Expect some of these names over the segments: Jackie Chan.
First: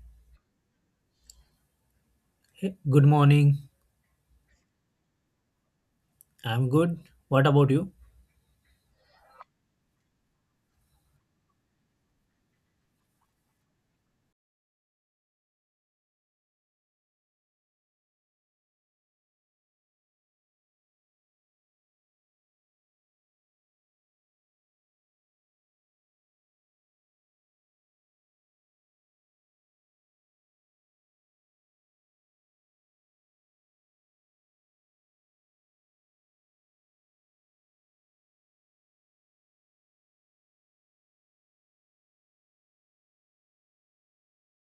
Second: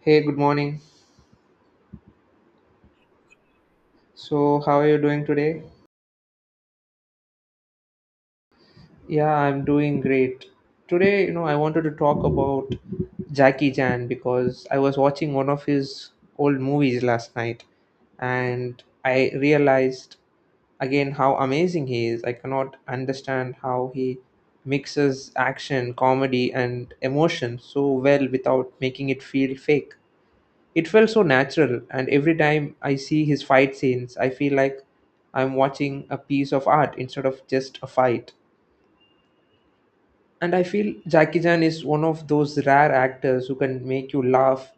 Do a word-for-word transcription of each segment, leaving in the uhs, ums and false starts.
Hey, good morning. Hey, good morning. So, how are you doing today? I'm good. What about you? Yeah, I'm doing great. Today, you know, I wanted to talk about Jackie Chan because I was watching one of his old movies last night and I realized again how amazing he is. I cannot understand how he mixes action, comedy, and emotion so well without making it feel fake. It felt so natural, and every time I see his fight scenes, I feel like I'm watching a piece of art instead of just a fight. And I feel Jackie Chan is one of those rare actors who can make you laugh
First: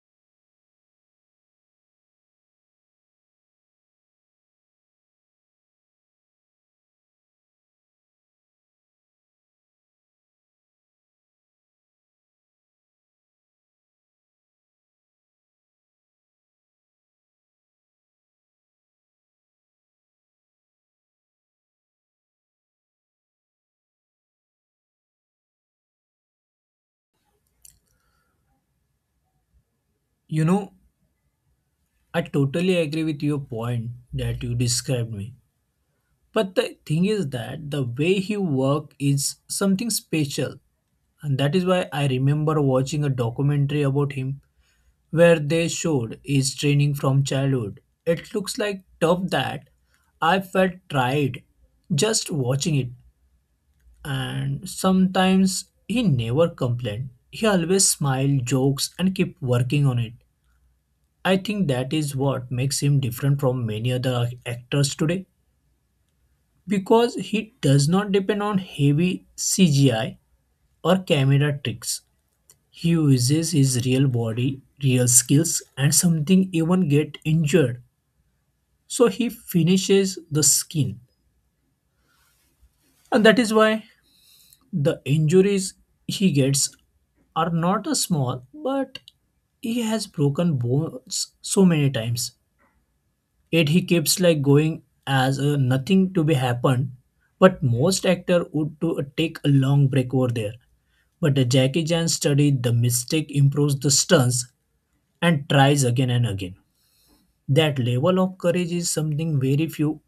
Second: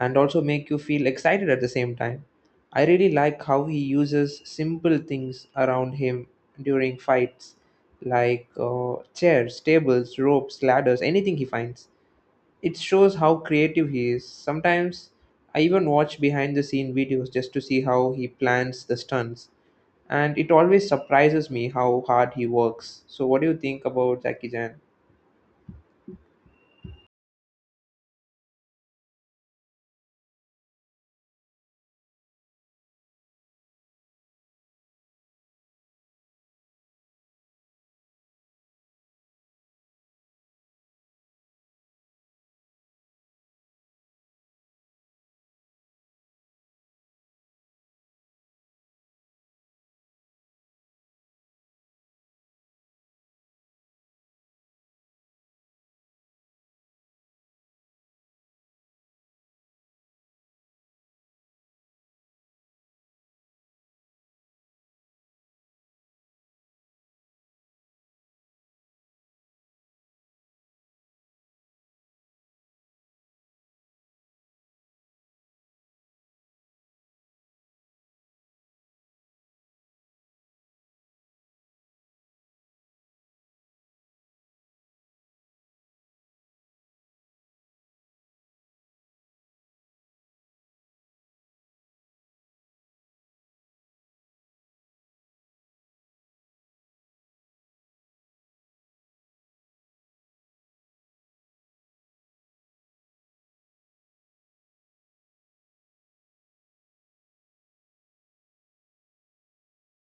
and also make you feel excited at the same time. I really like how he uses simple things around him during fights, like uh, chairs, tables, ropes, ladders, anything he finds. It shows how creative he is. Sometimes I even watch behind the scene videos just to see how he plans the stunts. And it always surprises me how hard he works. So, what do you think about Jackie Chan? You know, I totally agree with your point that you described me. But the thing is that the way he work is something special. And that is why I remember watching a documentary about him where they showed his training from childhood. It looks like tough that I felt tried just watching it. And sometimes he never complained. He always smiled, jokes, and kept working on it. I think that is what makes him different from many other ac- actors today because he does not depend on heavy C G I or camera tricks. He uses his real body, real skills, and something even get injured. So he finishes the skin. And that is why the injuries he gets are not a small, but he has broken bones so many times. Yet he keeps like going as uh, nothing to be happened. But most actor would to take a long break over there. But uh, Jackie Chan studied the mistake, improves the stunts, and tries again and again. That level of courage is something very few.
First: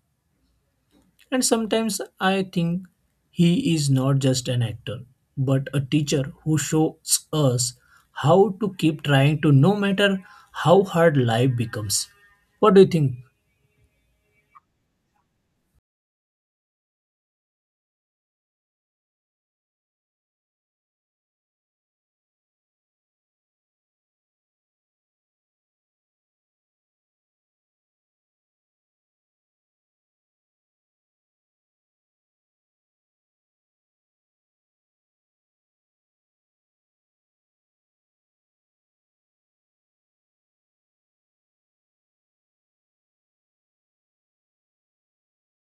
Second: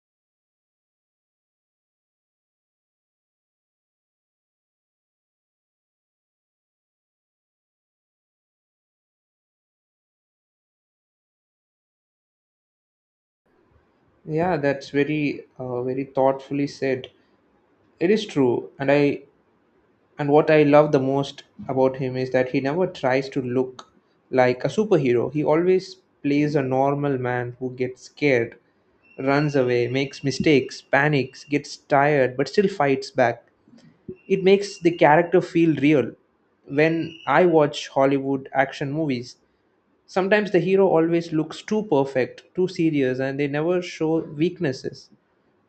And sometimes I think he is not just an actor, but a teacher who shows us how to keep trying to no matter how hard life becomes. What do you think? Yeah, that's very, uh, very thoughtfully said. It is true, and I And what I love the most about him is that he never tries to look like a superhero. He always plays a normal man who gets scared, runs away, makes mistakes, panics, gets tired, but still fights back. It makes the character feel real. When I watch Hollywood action movies, sometimes the hero always looks too perfect, too serious, and they never show weaknesses.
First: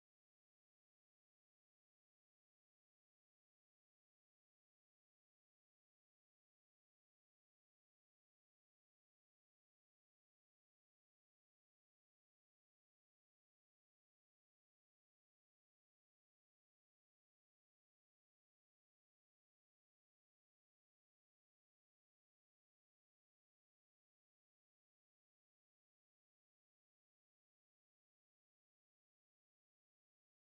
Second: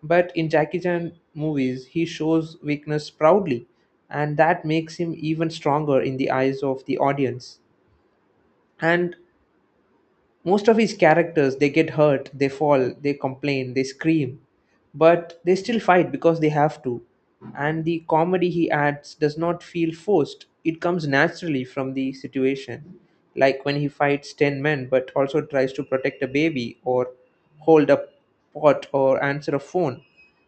But in Jackie Chan movies, he shows weakness proudly, and that makes him even stronger in the eyes of the audience. And most of his characters, they get hurt, they fall, they complain, they scream, but they still fight because they have to, and the comedy he adds does not feel forced, it comes naturally from the situation, like when he fights ten men but also tries to protect a baby or hold a pot or answer a phone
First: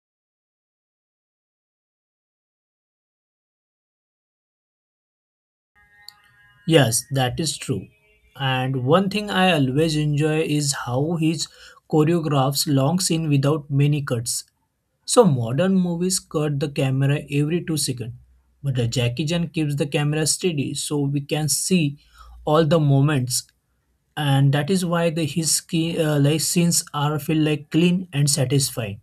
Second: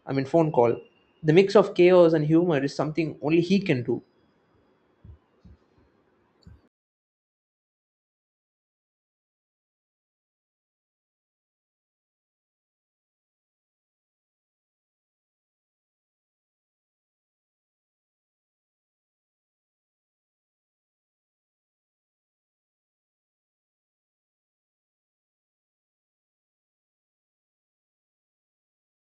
I mean phone call. The mix of chaos and humor is something only he can do. Yes, that is true. And one thing I always enjoy is how he choreographs long scene without many cuts. So modern movies cut the camera every two seconds, but the Jackie Chan keeps the camera steady so we can see all the moments, and that is why the his key, uh, like scenes are feel like clean and satisfying.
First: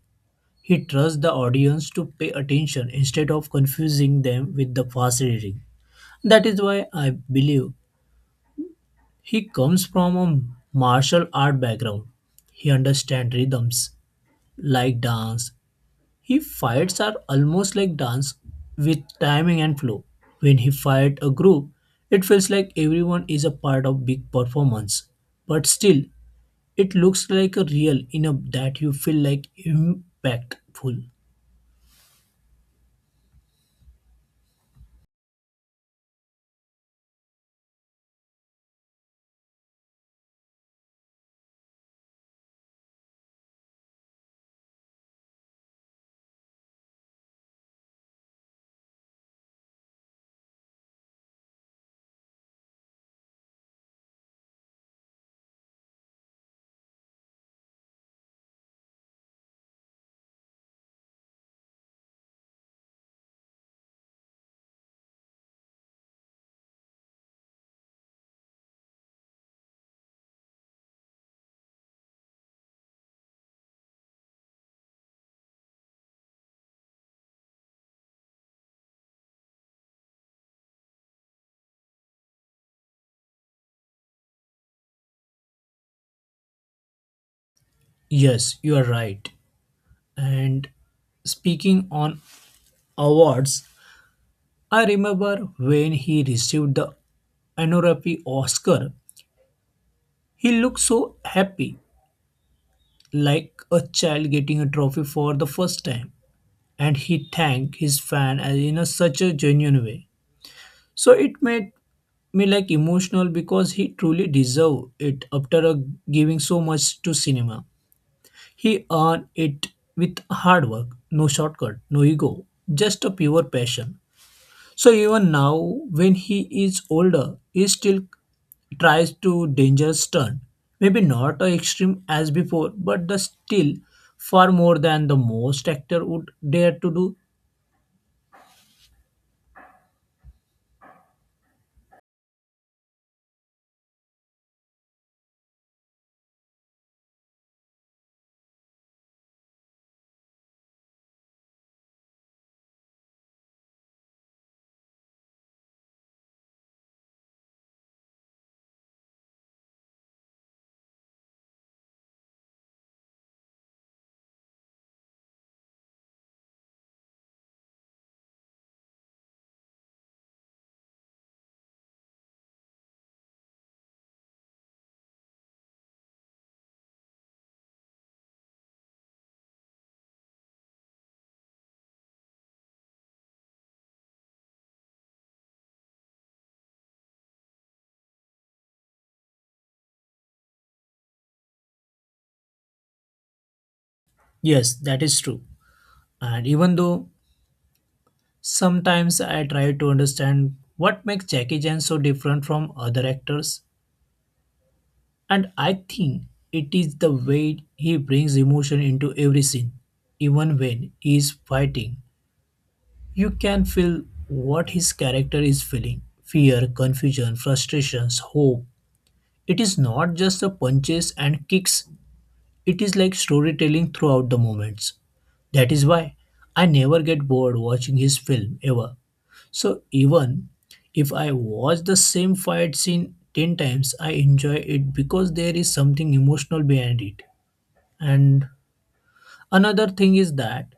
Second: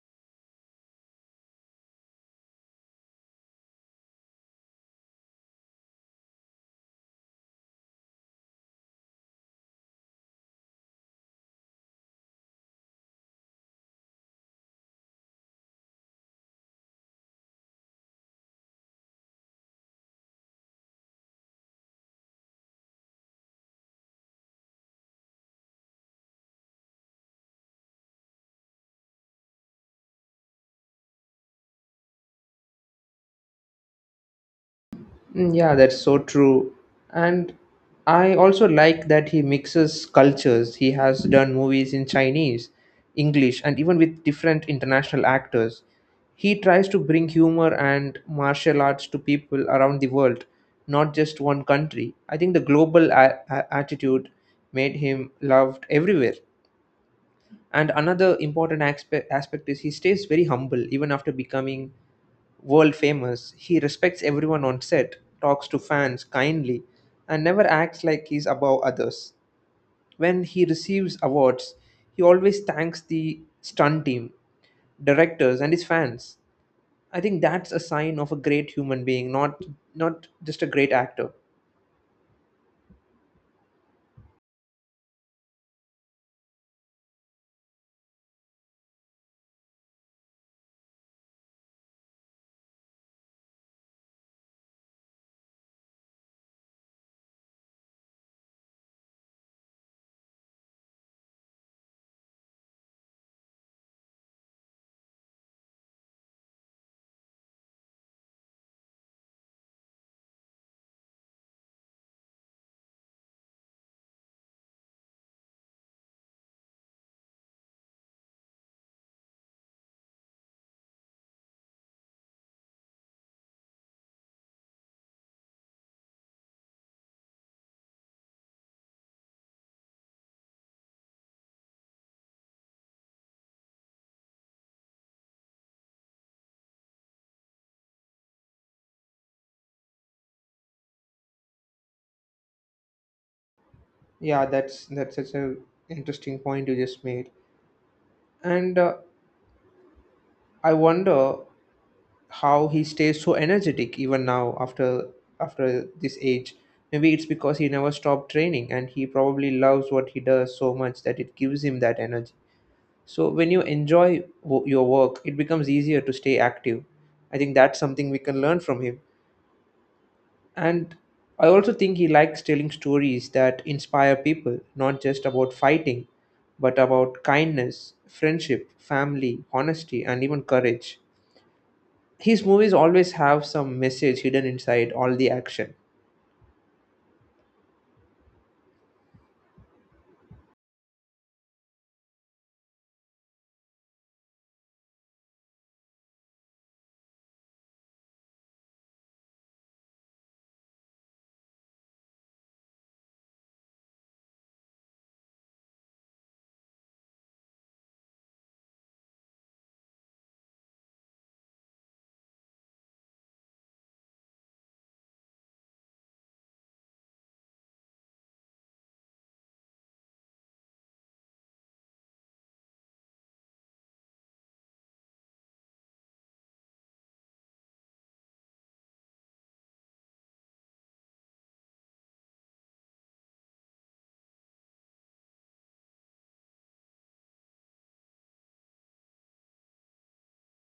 He trusts the audience to pay attention instead of confusing them with the fast reading. That is why I believe he comes from a martial art background. He understands rhythms like dance. His fights are almost like dance with timing and flow. When he fights a group, it feels like everyone is a part of big performance. But still, it looks like a real enough that you feel like impactful. Mm, yeah, that's so true. And I also like that he mixes cultures. He has done movies in Chinese, English, and even with different international actors. He tries to bring humor and martial arts to people around the world, not just one country. I think the global a- a- attitude made him loved everywhere. And another important aspect, aspect is he stays very humble even after becoming world famous. He respects everyone on set, talks to fans kindly, and never acts like he's above others. When he receives awards, he always thanks the stunt team, directors, and his fans. I think that's a sign of a great human being, not not just a great actor. Yes, you are right. And speaking on awards, I remember when he received the honorary Oscar, he looked so happy, like a child getting a trophy for the first time, and he thanked his fan as in a such a genuine way. So it made me like emotional because he truly deserved it after uh, giving so much to cinema. He earned it with hard work, no shortcut, no ego, just a pure passion. So even now, when he is older, he still tries to dangerous turn. Maybe not as extreme as before, but the still far more than the most actor would dare to do. Yeah, that's that's such a interesting point you just made. And uh, I wonder how he stays so energetic even now after after this age. Maybe it's because he never stopped training and he probably loves what he does so much that it gives him that energy. So when you enjoy wo- your work, it becomes easier to stay active. I think that's something we can learn from him. And I also think he likes telling stories that inspire people, not just about fighting, but about kindness, friendship, family, honesty, and even courage. His movies always have some message hidden inside all the action. Yes, that is true. And even though sometimes I try to understand what makes Jackie Chan so different from other actors, and I think it is the way he brings emotion into every scene, even when he is fighting. You can feel what his character is feeling fear, confusion, frustrations, hope. It is not just the punches and kicks, it is like storytelling throughout the moments. That is why I never get bored watching his film ever. So, even if I watch the same fight scene ten times, I enjoy it because there is something emotional behind it. And another thing is that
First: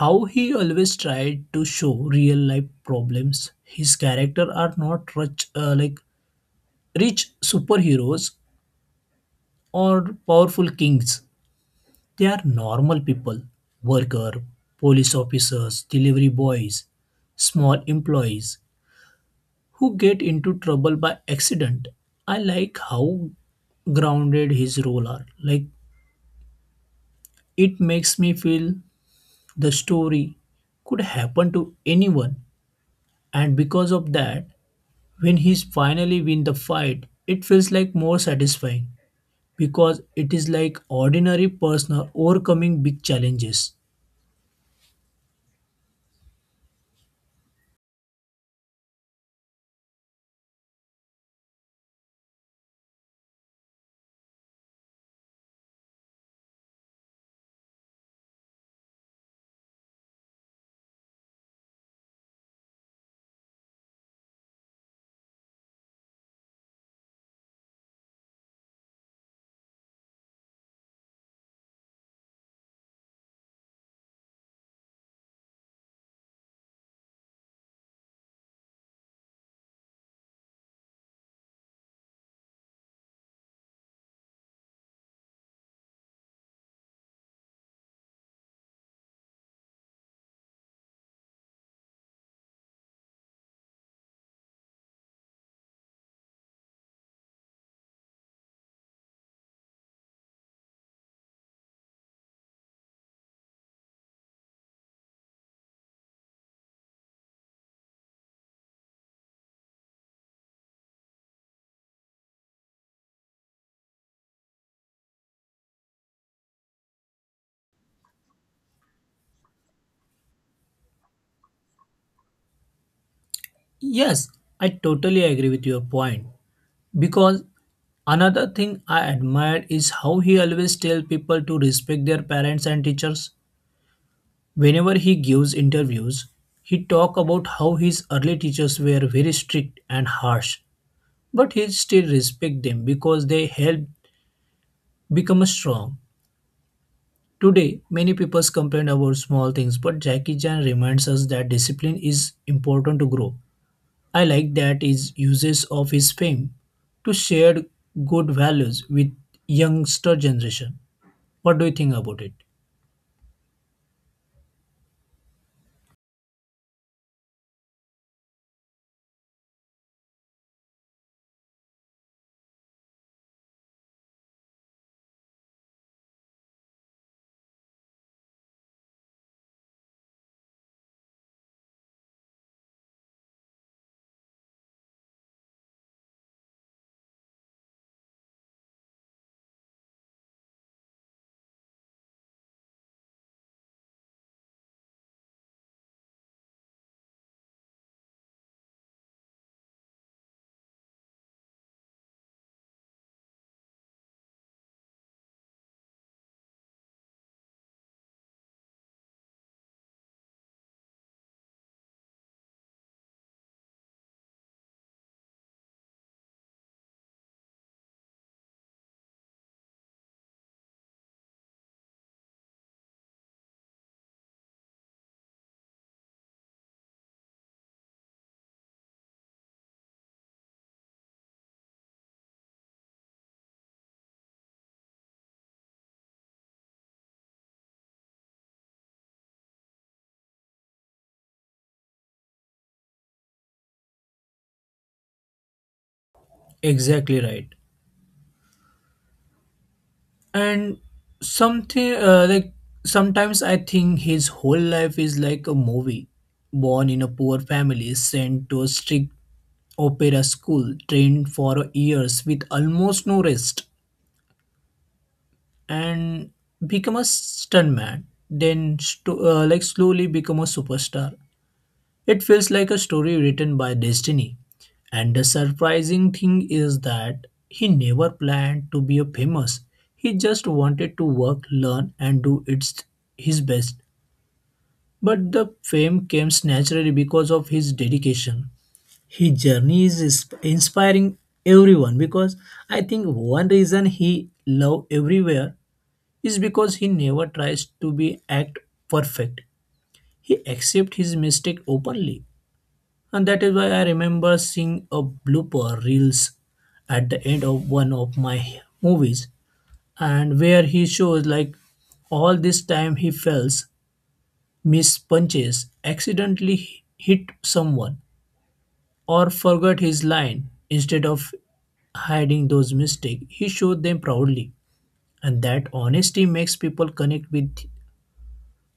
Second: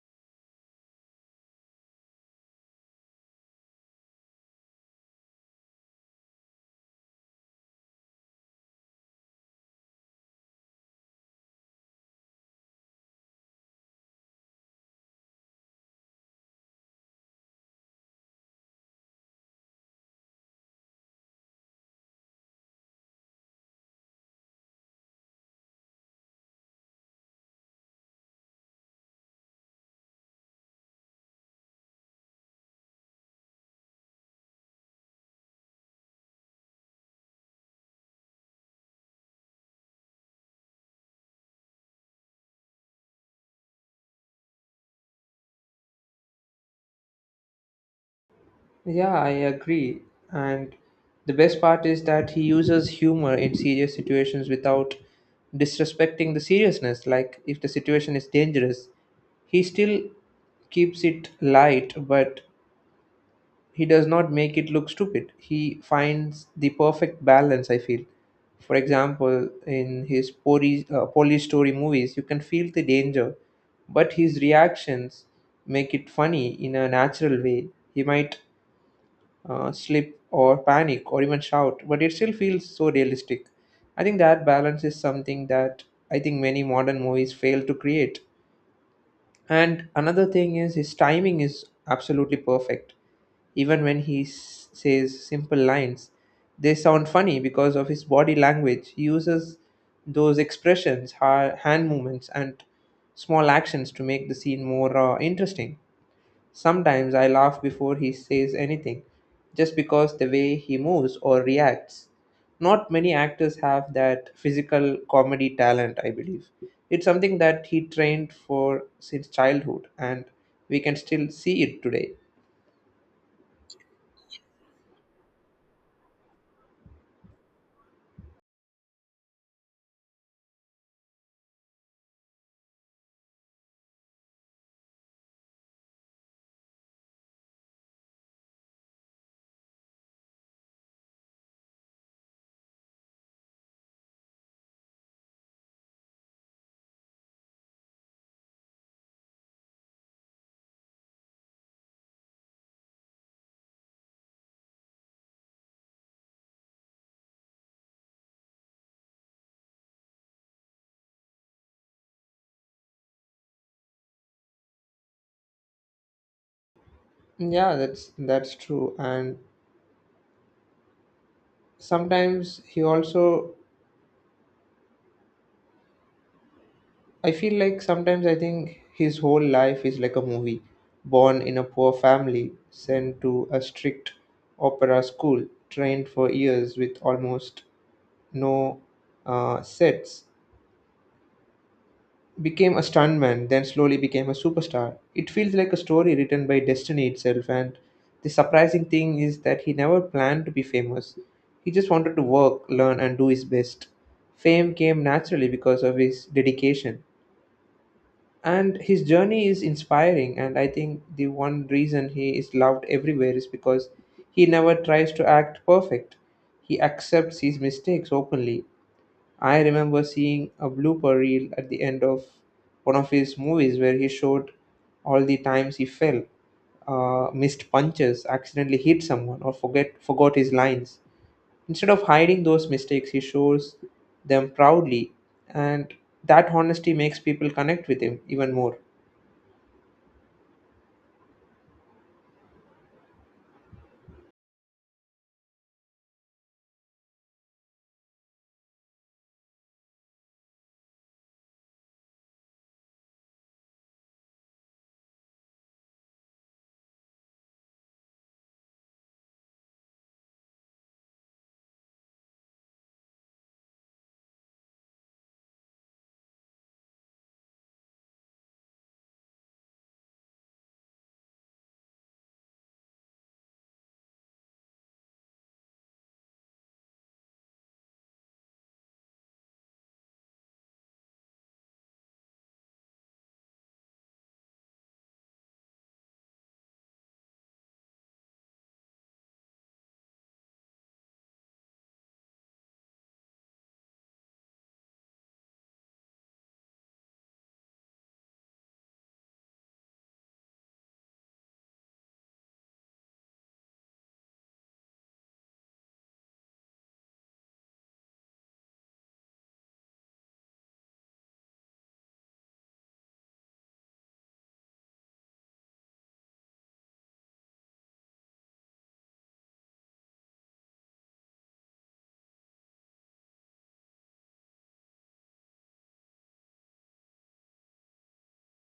how he always tried to show real life problems. His character are not rich, uh, like rich superheroes or powerful kings. They are normal people, worker, police officers, delivery boys, small employees who get into trouble by accident. I like how grounded his role are. Like it makes me feel the story could happen to anyone, and because of that, when he's finally win the fight, it feels like more satisfying because it is like ordinary person overcoming big challenges. Yeah, I agree. And the best part is that he uses humor in serious situations without disrespecting the seriousness. Like, if the situation is dangerous, he still keeps it light, but he does not make it look stupid. He finds the perfect balance, I feel. For example, in his police, uh, police story movies, you can feel the danger, but his reactions make it funny in a natural way. He might uh, slip or panic or even shout, but it still feels so realistic. I think that balance is something that I think many modern movies fail to create. And another thing is his timing is absolutely perfect. Even when he s- says simple lines, they sound funny because of his body language. He uses those expressions, ha- hand movements, and small actions to make the scene more uh, interesting. Sometimes I laugh before he says anything, just because the way he moves or reacts. Not many actors have that physical comedy talent, I believe. It's something that he trained for since childhood, and we can still see it today. Yes, I totally agree with your point because another thing I admire is how he always tell people to respect their parents and teachers. Whenever he gives interviews, he talk about how his early teachers were very strict and harsh, but he still respect them because they helped become strong. Today, many people complain about small things, but Jackie Chan reminds us that discipline is important to grow. I like that his uses of his fame to share good values with youngster generation. What do you think about it? Yeah, that's that's true. And sometimes he also, I feel like sometimes I think his whole life is like a movie. Born in a poor family, sent to a strict opera school, trained for years with almost no uh, sets, became a stuntman, then slowly became a superstar. It feels like a story written by destiny itself, and the surprising thing is that he never planned to be famous. He just wanted to work, learn, and do his best. Fame came naturally because of his dedication, and his journey is inspiring. And I think the one reason he is loved everywhere is because he never tries to act perfect. He accepts his mistakes openly. I remember seeing a blooper reel at the end of one of his movies where he showed all the times he fell, uh, missed punches, accidentally hit someone, or forget forgot his lines. Instead of hiding those mistakes, he shows them proudly, and that honesty makes people connect with him even more. Exactly right. And something uh, like sometimes I think his whole life is like a movie. Born in a poor family, sent to a strict opera school, trained for years with almost no rest and become a stuntman, then sto- uh, like slowly become a superstar. It feels like a story written by destiny. And the surprising thing is that he never planned to be a famous. He just wanted to work, learn, and do its his best. But the fame came naturally because of his dedication. His journey is is- inspiring everyone because I think one reason he loved everywhere is because he never tries to be act perfect. He accepts his mistake openly. And that is why I remember seeing a blooper reels at the end of one of my movies and where he shows like all this time he fails, miss punches, accidentally hit someone or forgot his line instead of hiding those mistakes he showed them proudly and that honesty makes people connect with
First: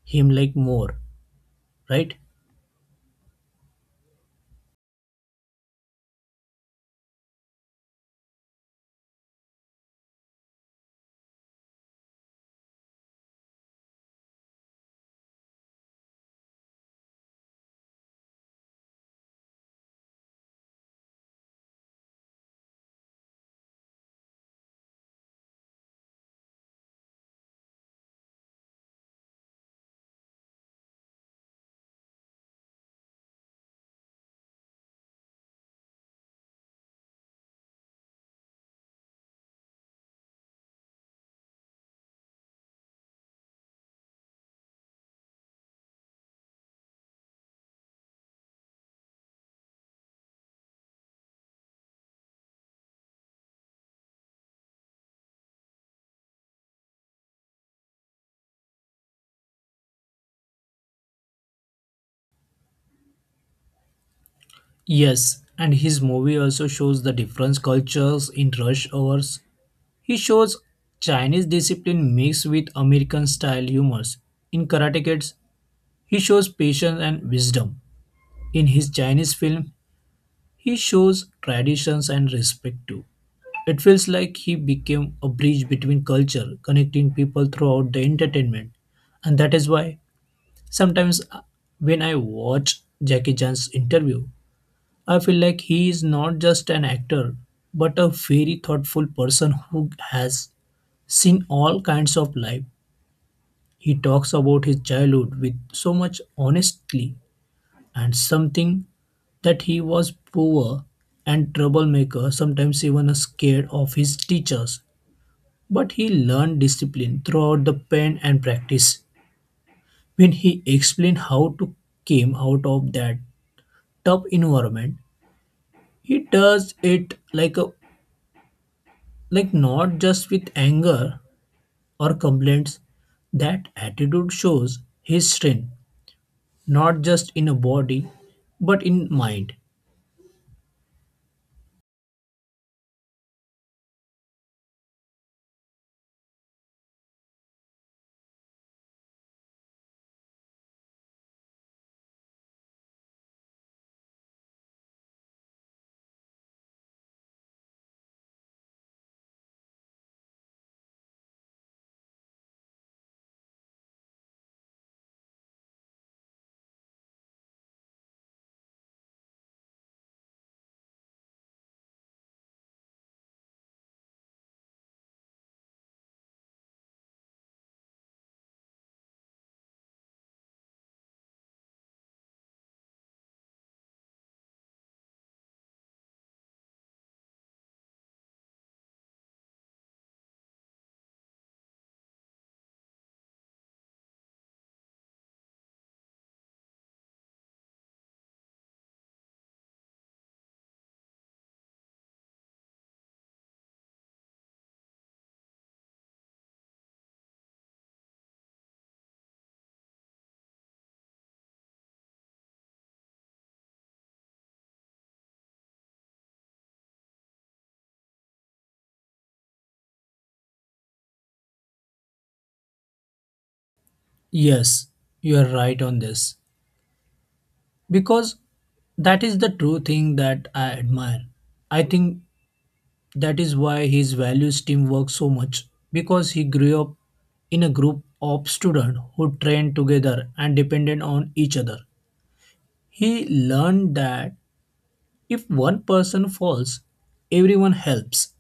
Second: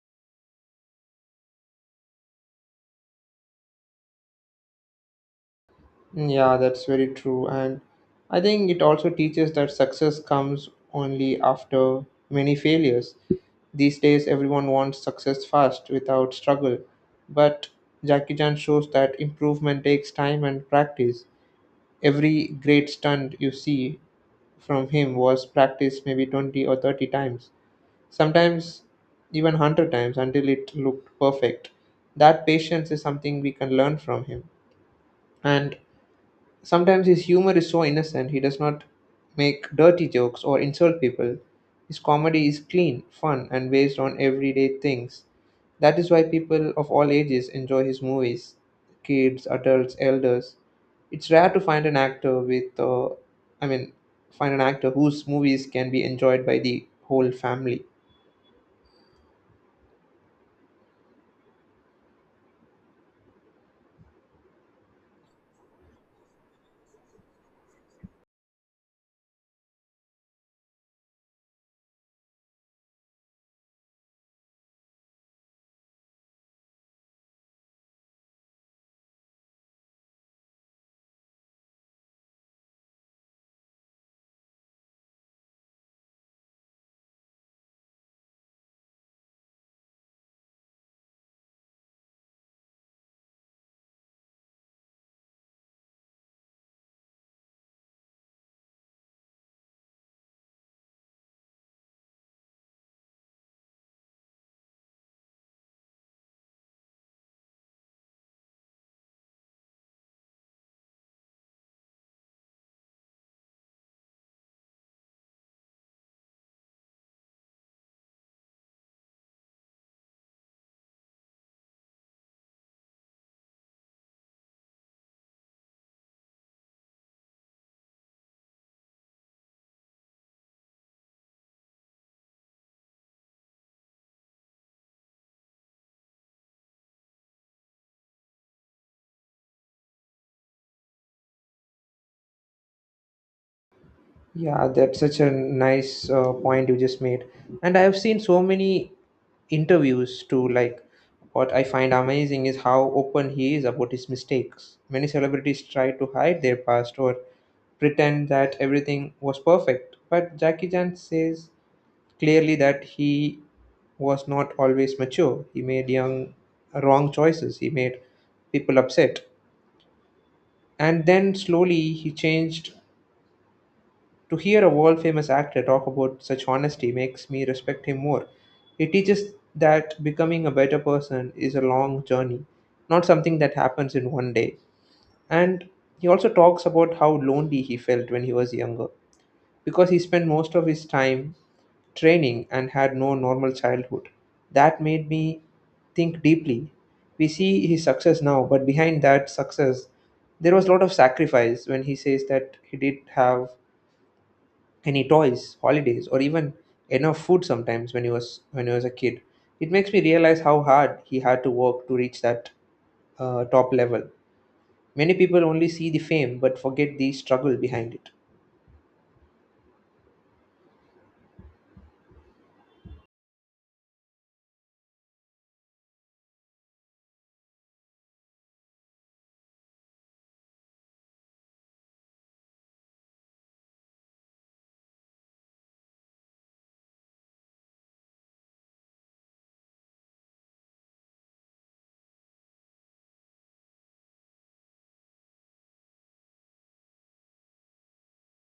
him like more, right? Yeah, that's very true. And I think it also teaches that success comes only after many failures. These days, everyone wants success fast without struggle. But Jackie Chan shows that improvement takes time and practice. Every great stunt you see from him was practiced maybe twenty or thirty times, sometimes even one hundred times until it looked perfect. That patience is something we can learn from him. And sometimes his humor is so innocent. He does not make dirty jokes or insult people. His comedy is clean, fun, and based on everyday things. That is why people of all ages enjoy his movies, kids, adults, elders. It's rare to find an actor with, uh, I mean, find an actor whose movies can be enjoyed by the whole family. Yes, and his movie also shows the different cultures in rush hours. He shows Chinese discipline mixed with American style humors. In Karate Kids, he shows patience and wisdom. In his Chinese film, he shows traditions and respect too. It feels like he became a bridge between culture, connecting people throughout the entertainment. And that is why sometimes uh, when I watch Jackie Chan's interview, I feel like he is not just an actor, but a very thoughtful person who has seen all kinds of life. He talks about his childhood with so much honesty and something that he was poor and troublemaker, sometimes even scared of his teachers. But he learned discipline throughout the pain and practice. When he explained how to came out of that tough environment, he does it like a like not just with anger or complaints. That attitude shows his strength, not just in a body, but in mind. Yeah, that's such a nice uh, point you just made. And I have seen so many interviews too. Like, what I find amazing is how open he is about his mistakes. Many celebrities try to hide their past or pretend that everything was perfect. But Jackie Chan says clearly that he was not always mature. He made young, wrong choices. He made people upset. And then slowly he changed. To hear a world famous actor talk about such honesty makes me respect him more. It teaches that becoming a better person is a long journey, not something that happens in one day. And he also talks about how lonely he felt when he was younger because he spent most of his time training and had no normal childhood. That made me think deeply. We see his success now, but behind that success, there was a lot of sacrifice when he says that he did have any toys, holidays, or even enough food sometimes when he was when he was a kid. It makes me realize how hard he had to work to reach that uh, top level. Many people only see the fame but forget the struggle behind it. Yes, you are right on this. Because that is the true thing that I admire. I think that is why his values teamwork so much. Because he grew up in a group of students who trained together and depended on each other. He learned that if one person falls, everyone helps.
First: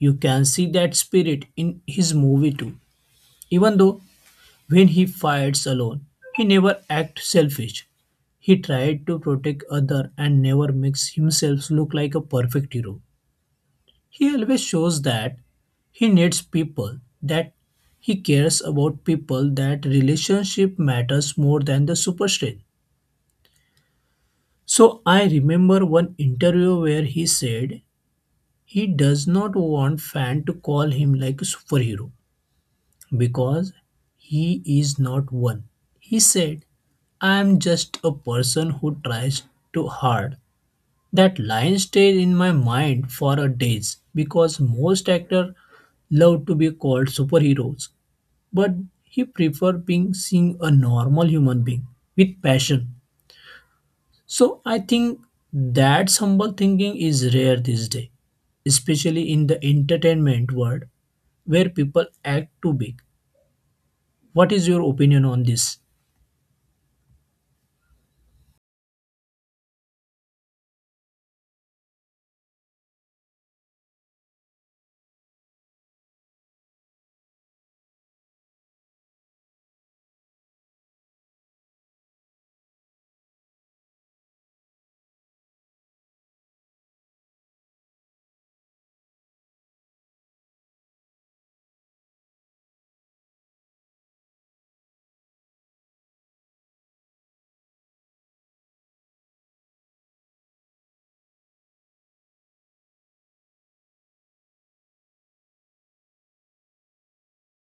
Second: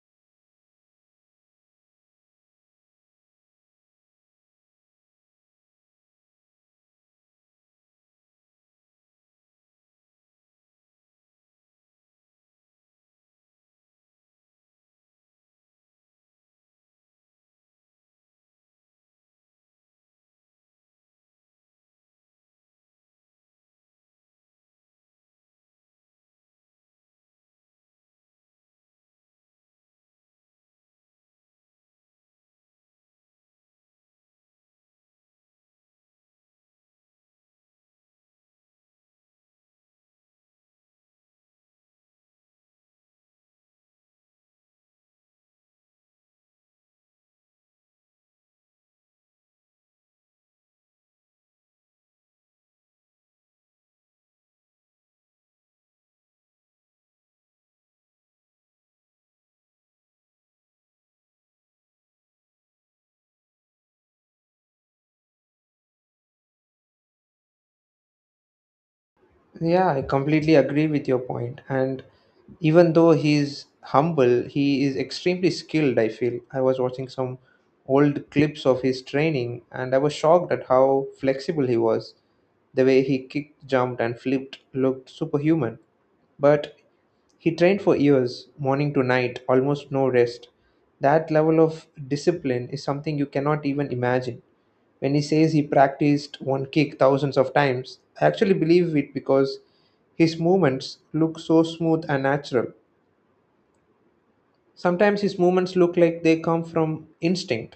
You can see that spirit in his movie too. Even though when he fights alone, he never acts selfish. He tried to protect other and never makes himself look like a perfect hero. He always shows that he needs people, that he cares about people, that relationship matters more than the super strength. So I remember one interview where he said he does not want fan to call him like a superhero because he is not one. He said, I am just a person who tries too hard. That line stayed in my mind for a days because most actors love to be called superheroes, but he prefer being seen a normal human being with passion. So I think that humble thinking is rare these days especially in the entertainment world where people act too big. What is your opinion on this? Yeah, I completely agree with your point. And even though he's humble, he is extremely skilled, I feel. I was watching some old clips of his training and I was shocked at how flexible he was. The way he kicked, jumped, and flipped looked superhuman. But he trained for years, morning to night, almost no rest. That level of discipline is something you cannot even imagine. When he says he practiced one kick thousands of times, I actually believe it because his movements look so smooth and natural. Sometimes his movements look like they come from instinct.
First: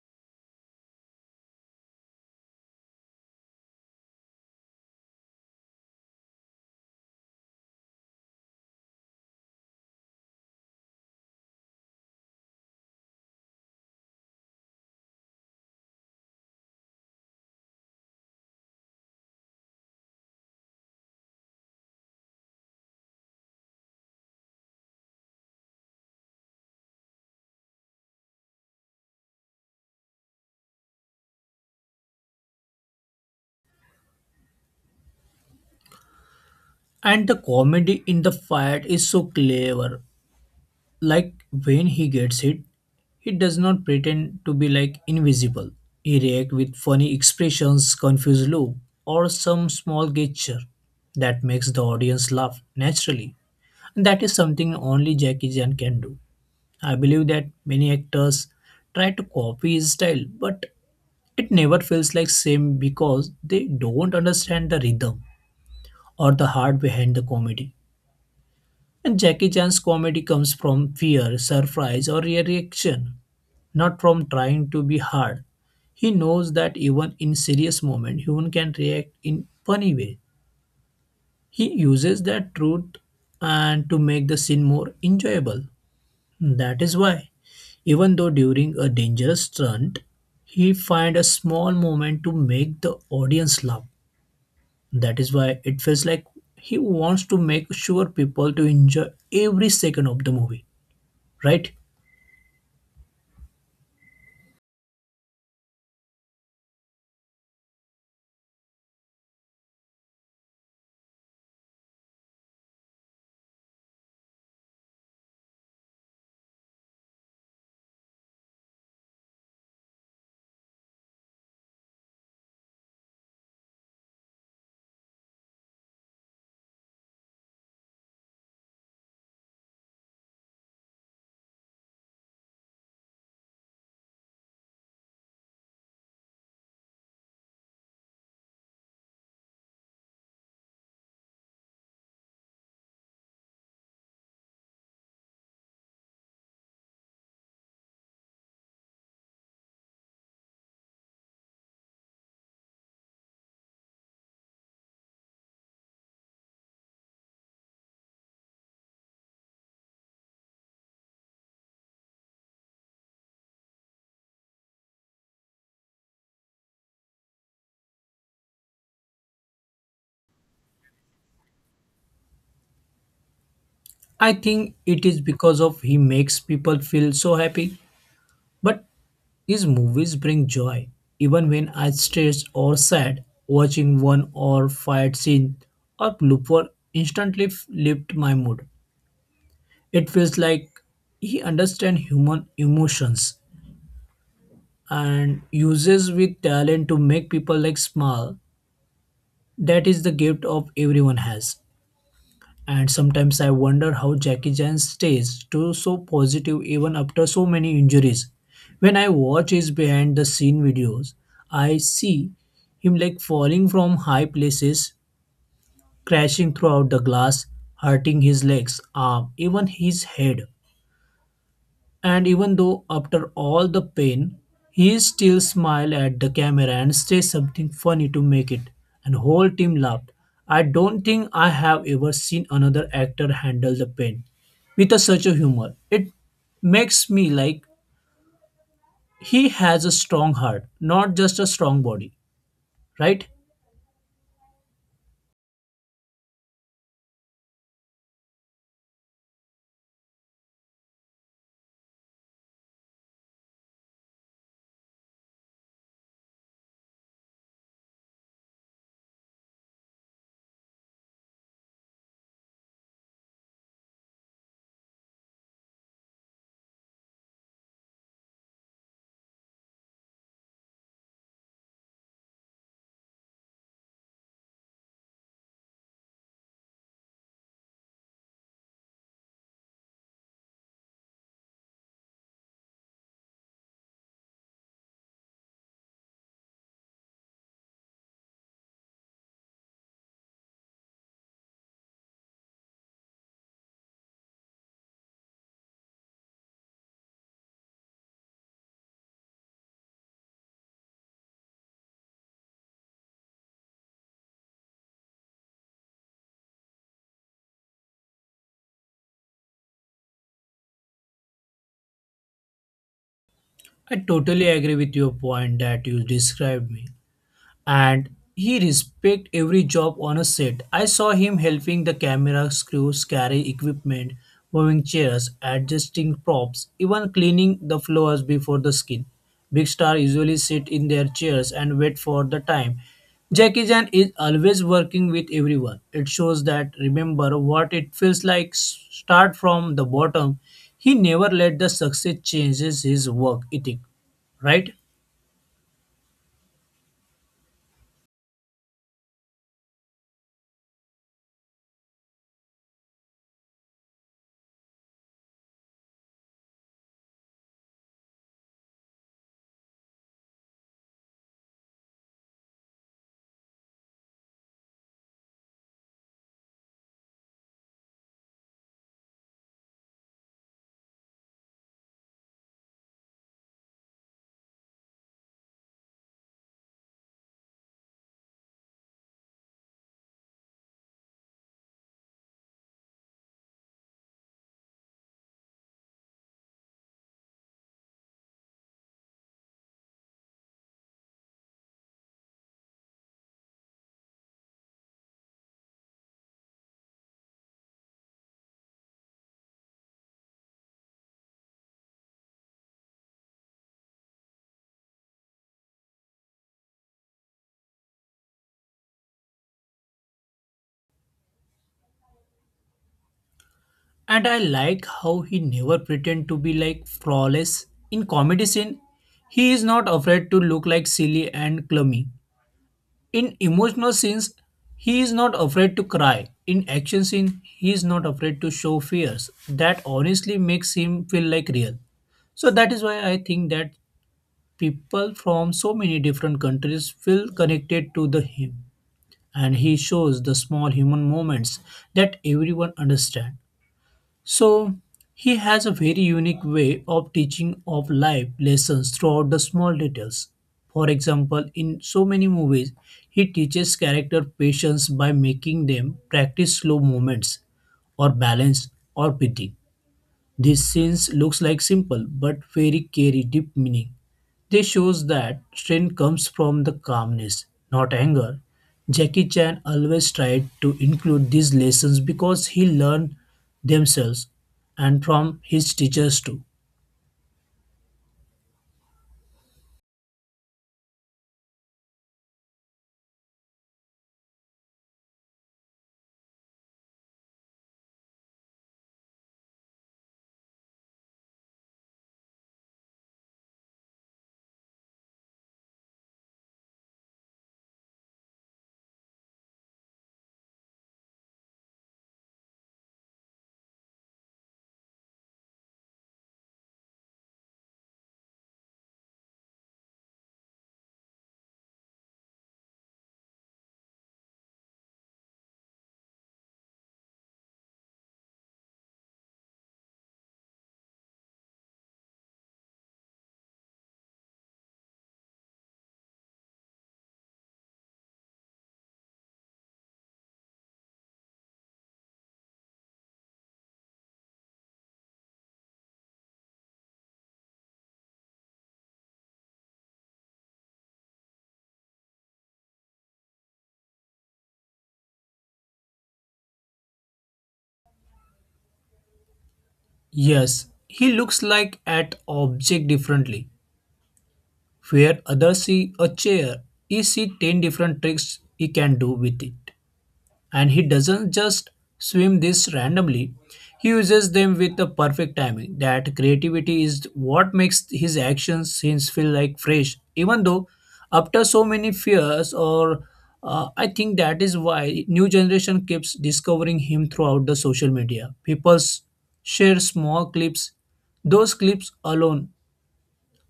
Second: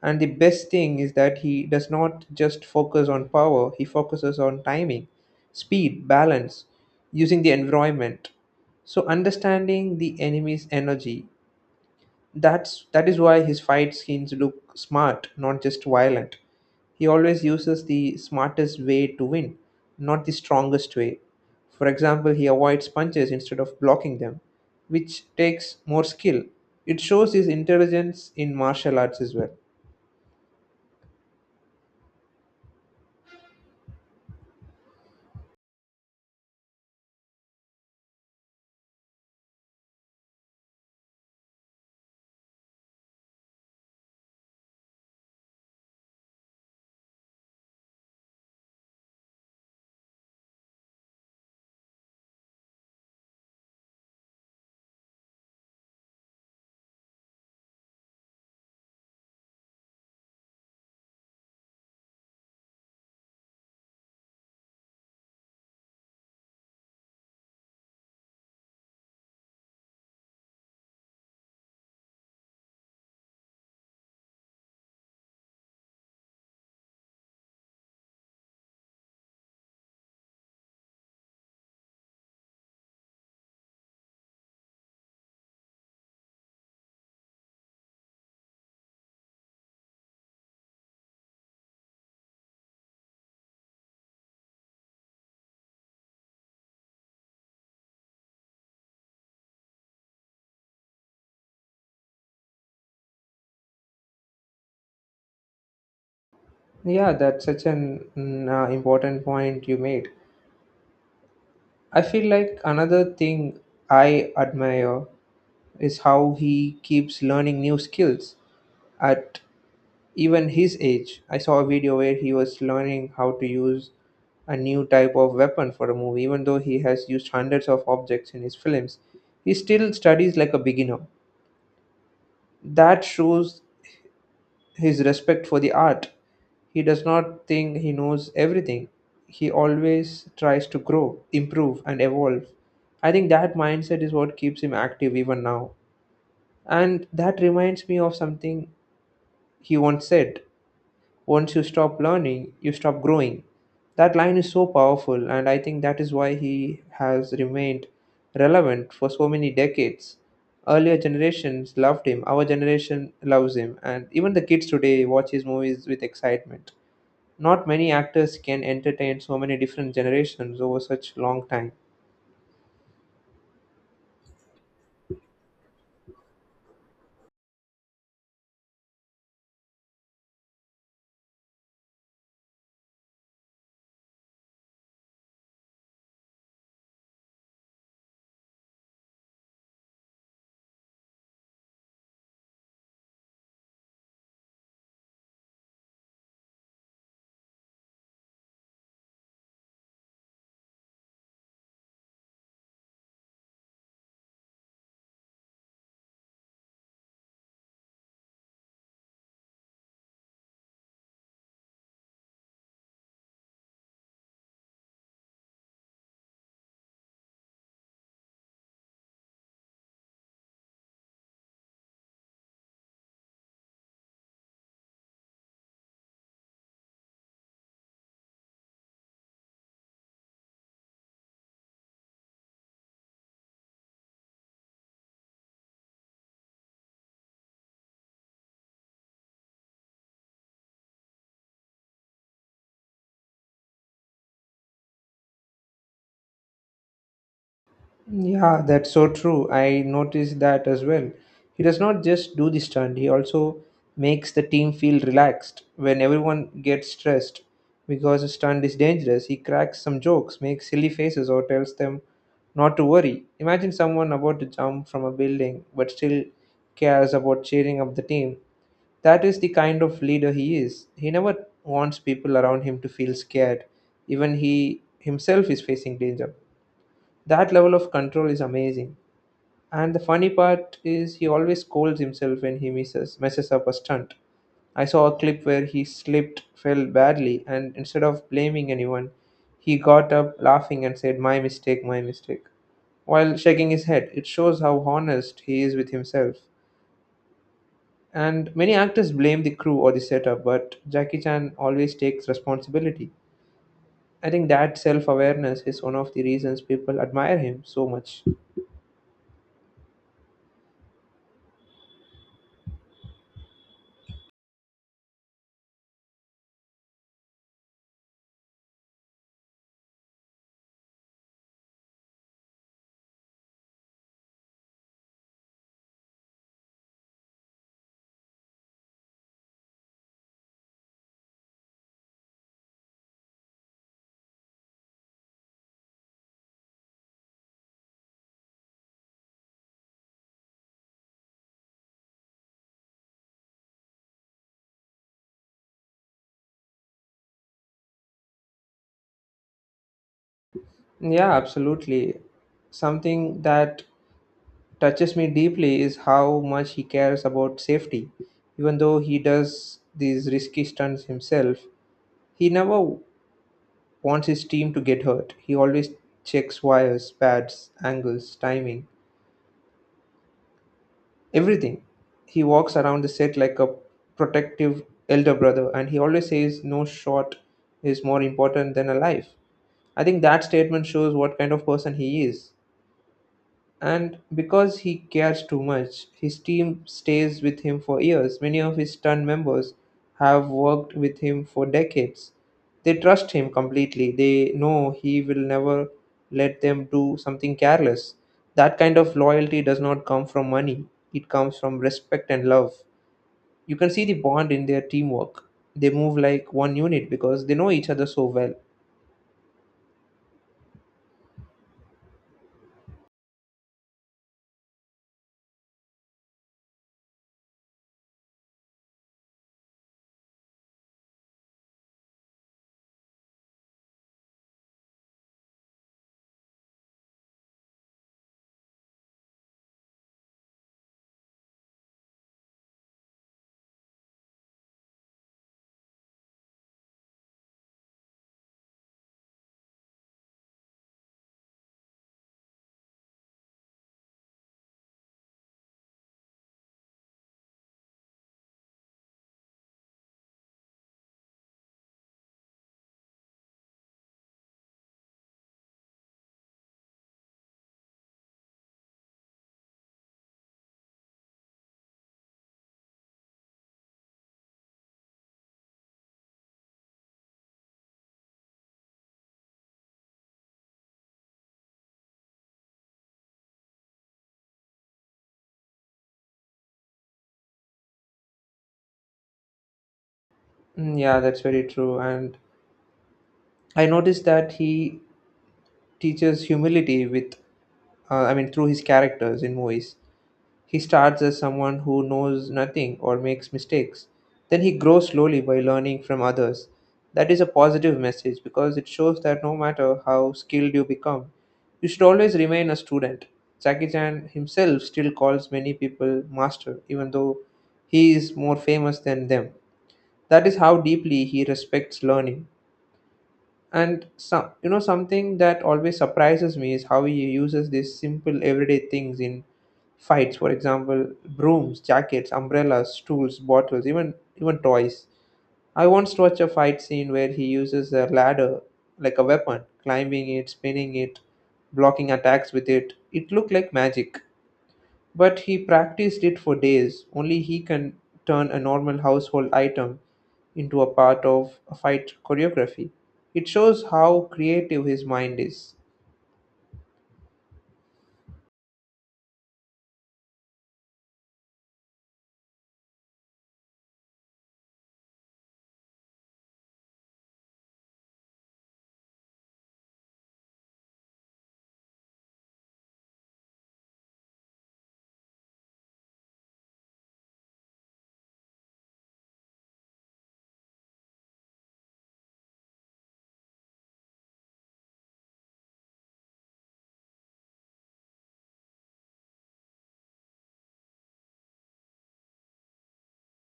And the best thing is that he does not just focus on power, he focuses on timing, speed, balance, using the environment. So, understanding the enemy's energy, that's that is why his fight scenes look smart, not just violent. He always uses the smartest way to win, not the strongest way. For example, he avoids punches instead of blocking them, which takes more skill. It shows his intelligence in martial arts as well. And the comedy in the fight is so clever. Like when he gets hit, he does not pretend to be like invisible. He reacts with funny expressions, confused look, or some small gesture that makes the audience laugh naturally. And that is something only Jackie Chan can do. I believe that many actors try to copy his style, but it never feels like same because they don't understand the rhythm or the heart behind the comedy. And Jackie Chan's comedy comes from fear, surprise, or reaction, not from trying to be hard. He knows that even in serious moment, human can react in funny way. He uses that truth and to make the scene more enjoyable. That is why, even though during a dangerous stunt, he find a small moment to make the audience laugh. That is why it feels like he wants to make sure people to enjoy every second of the movie, right? Yeah, that's such an mm, uh, important point you made. I feel like another thing I admire is how he keeps learning new skills at even his age. I saw a video where he was learning how to use a new type of weapon for a movie. Even though he has used hundreds of objects in his films, he still studies like a beginner. That shows his respect for the art. He does not think he knows everything. He always tries to grow, improve, and evolve. I think that mindset is what keeps him active even now. And that reminds me of something he once said. Once you stop learning, you stop growing. That line is so powerful, and I think that is why he has remained relevant for so many decades. Earlier generations loved him, our generation loves him, and even the kids today watch his movies with excitement. Not many actors can entertain so many different generations over such long time. I think it is because of he makes people feel so happy. But his movies bring joy. Even when I stressed or sad, watching one or fight scene or blooper instantly f- lift my mood. It feels like he understands human emotions and uses with talent to make people like smile. That is the gift of everyone has. And sometimes I wonder how Jackie Chan stays to so positive even after so many injuries. When I watch his behind the scene videos, I see him like falling from high places, crashing throughout the glass, hurting his legs, arm, even his head. And even though after all the pain, he still smiled at the camera and said something funny to make it. And whole team laughed. I don't think I have ever seen another actor handle the pain with a, such a humor. It makes me like he has a strong heart, not just a strong body, right? Yeah, that's so true. I noticed that as well. He does not just do the stunt, he also makes the team feel relaxed when everyone gets stressed because a stunt is dangerous. He cracks some jokes, makes silly faces, or tells them not to worry. Imagine someone about to jump from a building but still cares about cheering up the team. That is the kind of leader he is. He never wants people around him to feel scared, even he himself is facing danger. That level of control is amazing. And the funny part is he always scolds himself when he misses messes up a stunt. I saw a clip where he slipped, fell badly, and instead of blaming anyone, he got up laughing and said, "My mistake, my mistake," while shaking his head. It shows how honest he is with himself. And many actors blame the crew or the setup, but Jackie Chan always takes responsibility. I think that self awareness is one of the reasons people admire him so much. I totally agree with your point that you described me. And he respect every job on a set. I saw him helping the camera crews carry equipment, moving chairs, adjusting props, even cleaning the floors before the skin. Big stars usually sit in their chairs and wait for the time. Jackie Chan is always working with everyone. It shows that remember what it feels like start from the bottom. He never let the success changes his work ethic, right? Yeah, absolutely. Something that touches me deeply is how much he cares about safety. Even though he does these risky stunts himself, he never wants his team to get hurt. He always checks wires, pads, angles, timing, everything. He walks around the set like a protective elder brother, and he always says no shot is more important than a life. I think that statement shows what kind of person he is. And because he cares too much, his team stays with him for years. Many of his stunt members have worked with him for decades. They trust him completely. They know he will never let them do something careless. That kind of loyalty does not come from money, it comes from respect and love. You can see the bond in their teamwork. They move like one unit because they know each other so well. And I like how he never pretend to be like flawless in comedy scene. He is not afraid to look like silly and clumsy. In emotional scenes, he is not afraid to cry. In action scene, he is not afraid to show fears. That honestly makes him feel like real. So that is why I think that people from so many different countries feel connected to the him and he shows the small human moments that everyone understand so he has a very unique way of teaching of life lessons throughout the small details. For example, in so many movies, he teaches character patience by making them practice slow movements or balance or breathing. This scenes looks like simple but very carry deep meaning. This shows that strength comes from the calmness, not anger. Jackie Chan always tried to include these lessons because he learned themselves and from his teachers too. Mm, yeah, that's very true. And I noticed that he teaches humility with uh, I mean, through his characters in movies. He starts as someone who knows nothing or makes mistakes. Then he grows slowly by learning from others. That is a positive message because it shows that no matter how skilled you become, you should always remain a student. Jackie Chan himself still calls many people master, even though he is more famous than them. That is how deeply he respects learning. And some, you know, something that always surprises me is how he uses these simple everyday things in fights. For example, brooms, jackets, umbrellas, stools, bottles, even even toys. I once watched a fight scene where he uses a ladder like a weapon, climbing it, spinning it, blocking attacks with it. It looked like magic. But he practiced it for days. Only he can turn a normal household item into a part of a fight choreography. It shows how creative his mind is. Yes, he looks like at object differently. Where others see a chair, he see ten different tricks he can do with it. And he doesn't just swim this randomly, he uses them with the perfect timing. That creativity is what makes his action scenes feel like fresh even though after so many fears or uh, I think that is why new generation keeps discovering him throughout the social media. People s- share small clips. Those clips alone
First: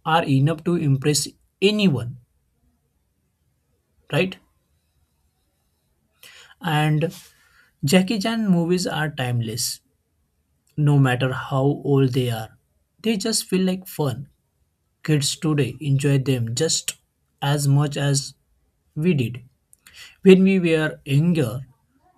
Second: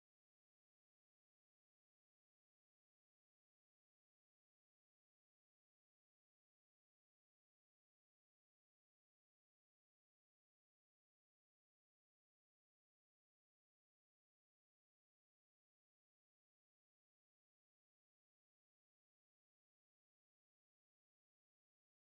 are enough to impress anyone, right? And Jackie Chan movies are timeless no matter how old they are. They just feel like fun. Kids today enjoy them just as much as we did when we were younger.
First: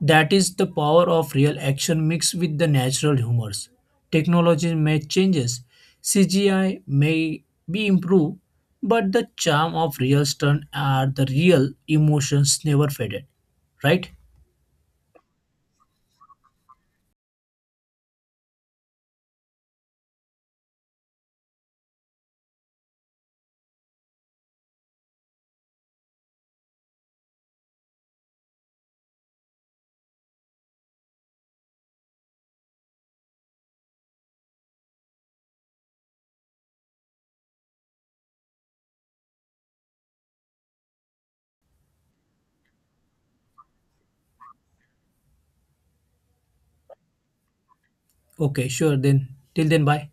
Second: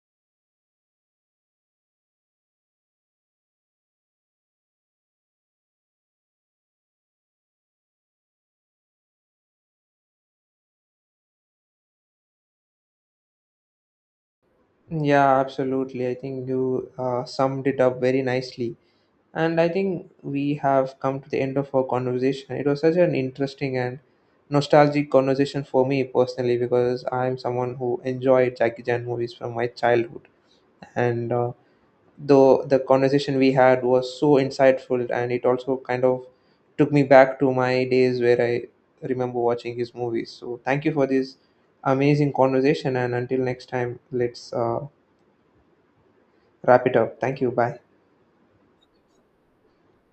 That is the power of real action mixed with the natural humors. Technology may changes, C G I may be improved, but the charm of real stunt are the real emotions never faded. Right? Yeah, absolutely. I think you uh, summed it up very nicely. And I think we have come to the end of our conversation. It was such an interesting and nostalgic conversation for me personally because I'm someone who enjoyed Jackie Chan movies from my childhood. And uh, though the conversation we had was so insightful and it also kind of took me back to my days where I remember watching his movies, so thank you for this amazing conversation, and until next time let's uh, wrap it up. Thank you, bye. Okay, sure then. Till then, bye.